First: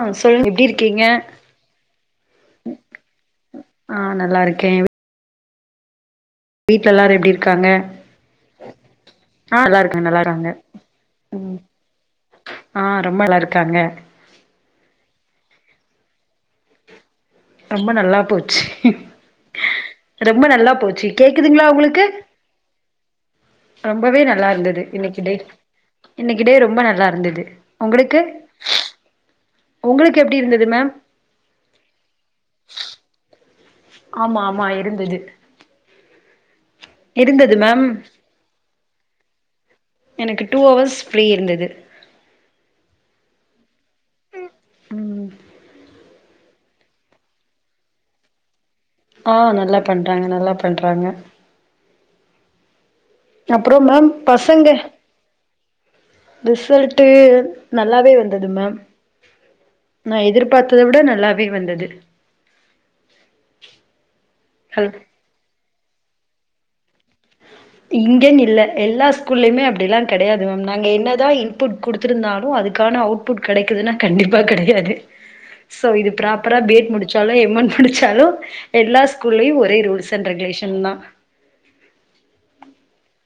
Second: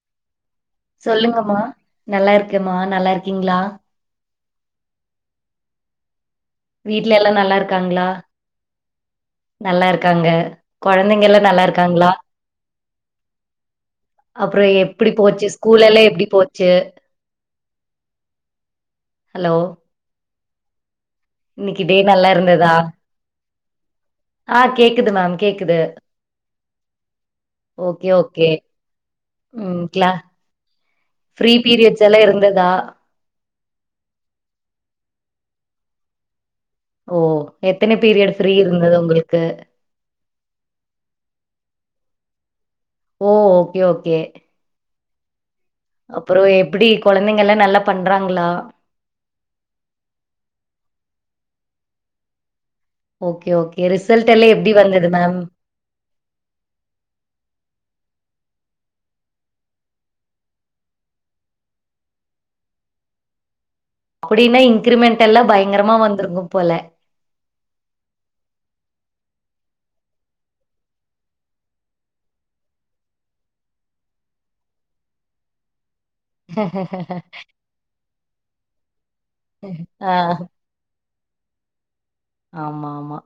ஆ சொல்லுங் எப்டி இருக் சொல்லுங்கம்மா நல்லா இருக்கேம்மா நல்லா இருக்கீங்களா ஆ நல்லாருக்கேன் எல்லாரு வீட்ல எல்லா எப்டி நல்லா இருக்காங்க இருக்காங்களா நல்லா இருக்காங்க கொழந்தைங்க எல்லா நல்லா இருக்காங்களா ஆ ரொம்ப நல்லா இருக்காங்க அப்புறோ எப்படி போச்சு ஸ்கூலெல்லா எல்லா எப்படி போச்சு ரொம்ப நல்லா போச்சு ஹலோ ரொம்ப நல்லா போச்சு கேக்குதுங்களா இன்னைக்கு டே உங்களுக்கு நல்லா இருந்ததா? ரொம்பவே நல்லா ஆ இருந்தது கேக்குது இன்னைக்கு டே மேம் கேக்குது. இன்னைக்கி டே ரொம்ப நல்லா இருந்தது ஓகே ஓகே ம் கிளா ஒங்களுக்கு எப்படி இருந்தது மேம் ஃப்ரீ பீரியட்ஸ் எல்லா இருந்ததா ஆமா ஆமா இருந்தது ஓ இருந்தது மேம் எத்தன பீரியட் ஃப்ரீ இருந்தது உங்களுக்கு எனக்கு டூ ஹவர்ஸ் ஃப்ரீ இருந்தது ஓ ஓகே ஓகே உம் அப்புறோ எப்படி கொழந்தைங்கல்லா நல்லா பண்றாங்களா ஆ நல்லா பண்றாங்க நல்லா பண்றாங்க ஓகே அப்றோ ஓகே மேம் ரிசல்ட் எல்லா எப்டி பசங்க வந்தது மேம் ரிசல்ட்டு நல்லாவே வந்தது மேம் நா எதிர்பார்த்த விட நல்லாவே வந்தது அப்படின்னா ஹல் இன்கிரிமென்டெல்லா பயங்கரமா வந்தருக்கும் போல்ல இங்கேன் இல்ல எல்லா ஸ்கூல்லயுமே அப்டியெலா கடையாது மேம் நாங்க என்னதா இன்புட் குடுத்துருந்தாலும் அதுக்கான அவுட் புட் கடைக்குதுன்னா கண்டிப்பா கடையாது சோ இது ப்ராப்பரா பி எட் முடிச்சாலு எம்மன் முடிச்சாலு எல்லா ஸ்கூல்லயும் ஒரே ரூல்ஸ் ஆ அண்ட் ரெகுலேஷன் தான் ஆமா ஆமா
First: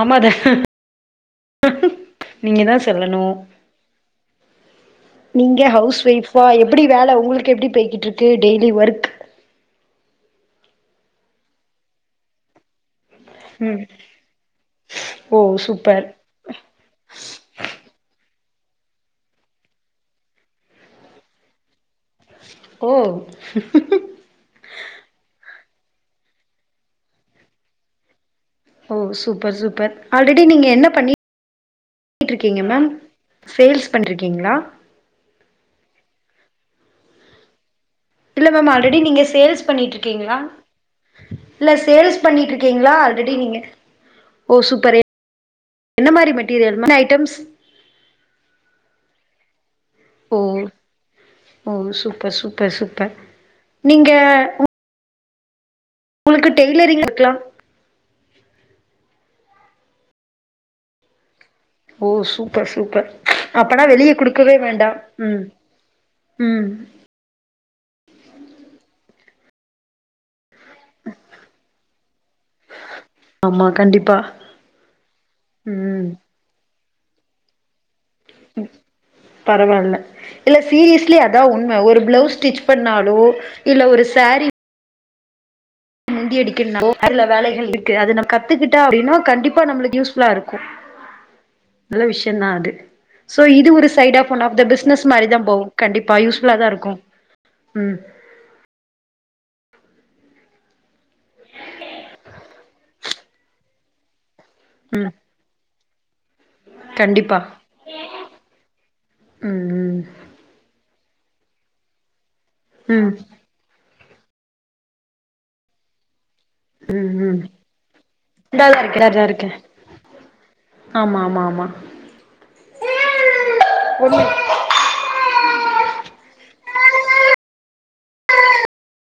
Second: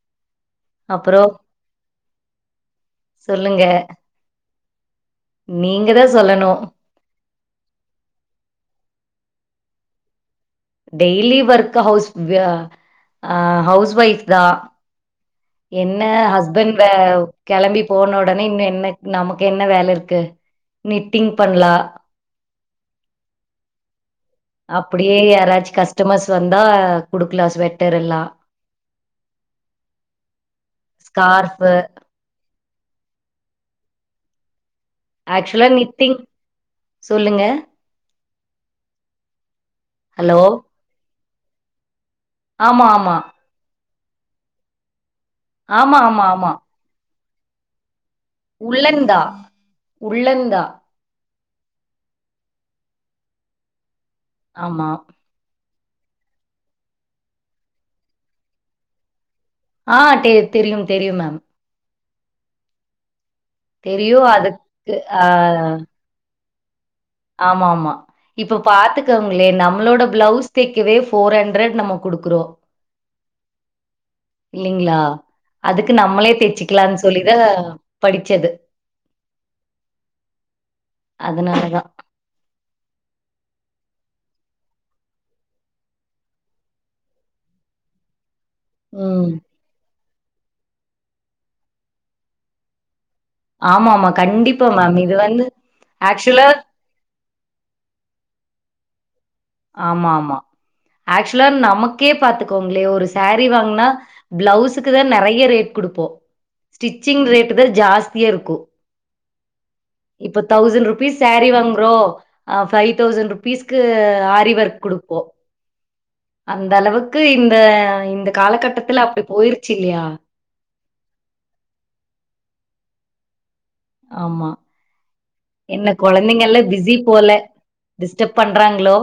ஆமா த அப்புறோ நீங்க தா சொல்லணும் சொல்லுங்க நீங்க ஹவுஸ் தா ஒய்ஃபா சொல்லணு எப்படி வேல உங்களுக்கு எப்படி போய்க்ட்டு இருக்கு daily work daily work house வ்யா அ ம் ஹவுஸ் ஒய்ஃப் தா ஓ என்ன சூப்பர் ஹஸ்பண் வ களம்பி போன ஒடனே இன்னு என்ன நமக்கு என்ன வேலருக்கு நெட்டிங் பண்லா ஓ அப்படியே யாராச்சு கஸ்டமர்ஸ் வந்தா குடுக்கலா ஸ்வெட்டர் எல்லா ஓ சூப்பர் சூப்பர் ஆல்ரெடி நீங்க என்ன பண்ணி ஸ்கார்ஃபு ட்ருக்கீங்க மேம் மேம் சேல்ஸ் பண்ட்ருக்கீங்களா ஆக்சுலா நித்திங் சொல்லுங்க இல்ல மேம் ஆல்ரெடி நீங்க சேல்ஸ் பண்ணிட்ருக்கீங்களா ஹலோ இல்ல சேல்ஸ் ஆமா பண்ணிட்ருக்கீங்களா ஆமா ஆல்ரெடி நீங்க ஓ சூப்பரே ஆமா என்ன ஆமா மாரி ஆமா மெட்டீரியல் என்ன ஐட்டம்ஸ் உள்ள ருந்தா ஓ உள்ளந்தா ஓ சூப்பர் சூப்பர் சூப்பர் நீங்க ஆமா உங்களுக்கு டெய்லரிங் வொர்க்லா ஆ தெரியு தெரியு மேம் ஓ சூப்பர் சூப்பர் அப்பனா வெளிய தெரியு குடுக்கவே வேண்டா அதுக்கு ஆ ம் ம் ஆமா ஆமா இப்ப பாத்துகங்களே நம்மளோட பிளவுஸ் தைக்கவே ஃபோர் ஹண்ட்ரட் நம்ம குடுக்குறோ ஆமா கண்டிப்பா இல்லிங்ளா அதுக்கு ம் நம்மளே தச்சிக்கலான் சொல்லிதா படிச்சது ம் பரவால்ல இல்ல சீரியஸ்லி அதா உண்ம அதனாலதா ஒரு பிளவுஸ் ஸ்டிச் பண்ணாலு இல்ல ஒரு சரி முந்தி அடிக்கணோ அதுல வேலைகள் இருக்கு அது நம் கத்துக்கிட்டா அப்டினனா ம் கண்டிப்பா நம்ளுக்கு யூஸ் ப்லா இருக்கு நல்ல விஷயந்தா அது சோ இது ஆமா ஒரு ஆமா சைட் ஆஃப் ஒ ஆப் த கண்டிப்பா மேம் பிசினஸ் இது மாரி தா வந்து போகு கண்டிப்பா ஆக்சுவலா யூஸ்ஃபுல்லா தா இருக்கு ம் ஆமா ஆமா ஆக்சுவலா நமக்கே பாத்துக்கோங்ளே ஒரு சரீ வாங்கினா பிளவுஸ் க்கு தா ம் நெறைய ரேட் குடுப்போ ஸ்டிச்சிங் கண்டிப்பா ரேட் தா ஜாஸ் இருக்கு ம் ம் இப்ப தௌசண்ட் ருபீஸ் சாரீ வாங்குறோ ஆ ஃபைவ் ம் தௌசண்ட் ருபீஸ்க்கு ஆரிவர்க் குடுப்போ அந்த ம் அளவுக்கு ம் இந்த இந்த இந்தாதா இருக்கே காலகட்டத்துல அப்டி இந்தாதா இருக்கே போயிருச்சு இல்லையா ஆமா ஆமா ஆமா ஆமா என்ன கொழந்தைங்கல்லாம் பிஸி போல டிஸ்டப் பண்றாங்களோ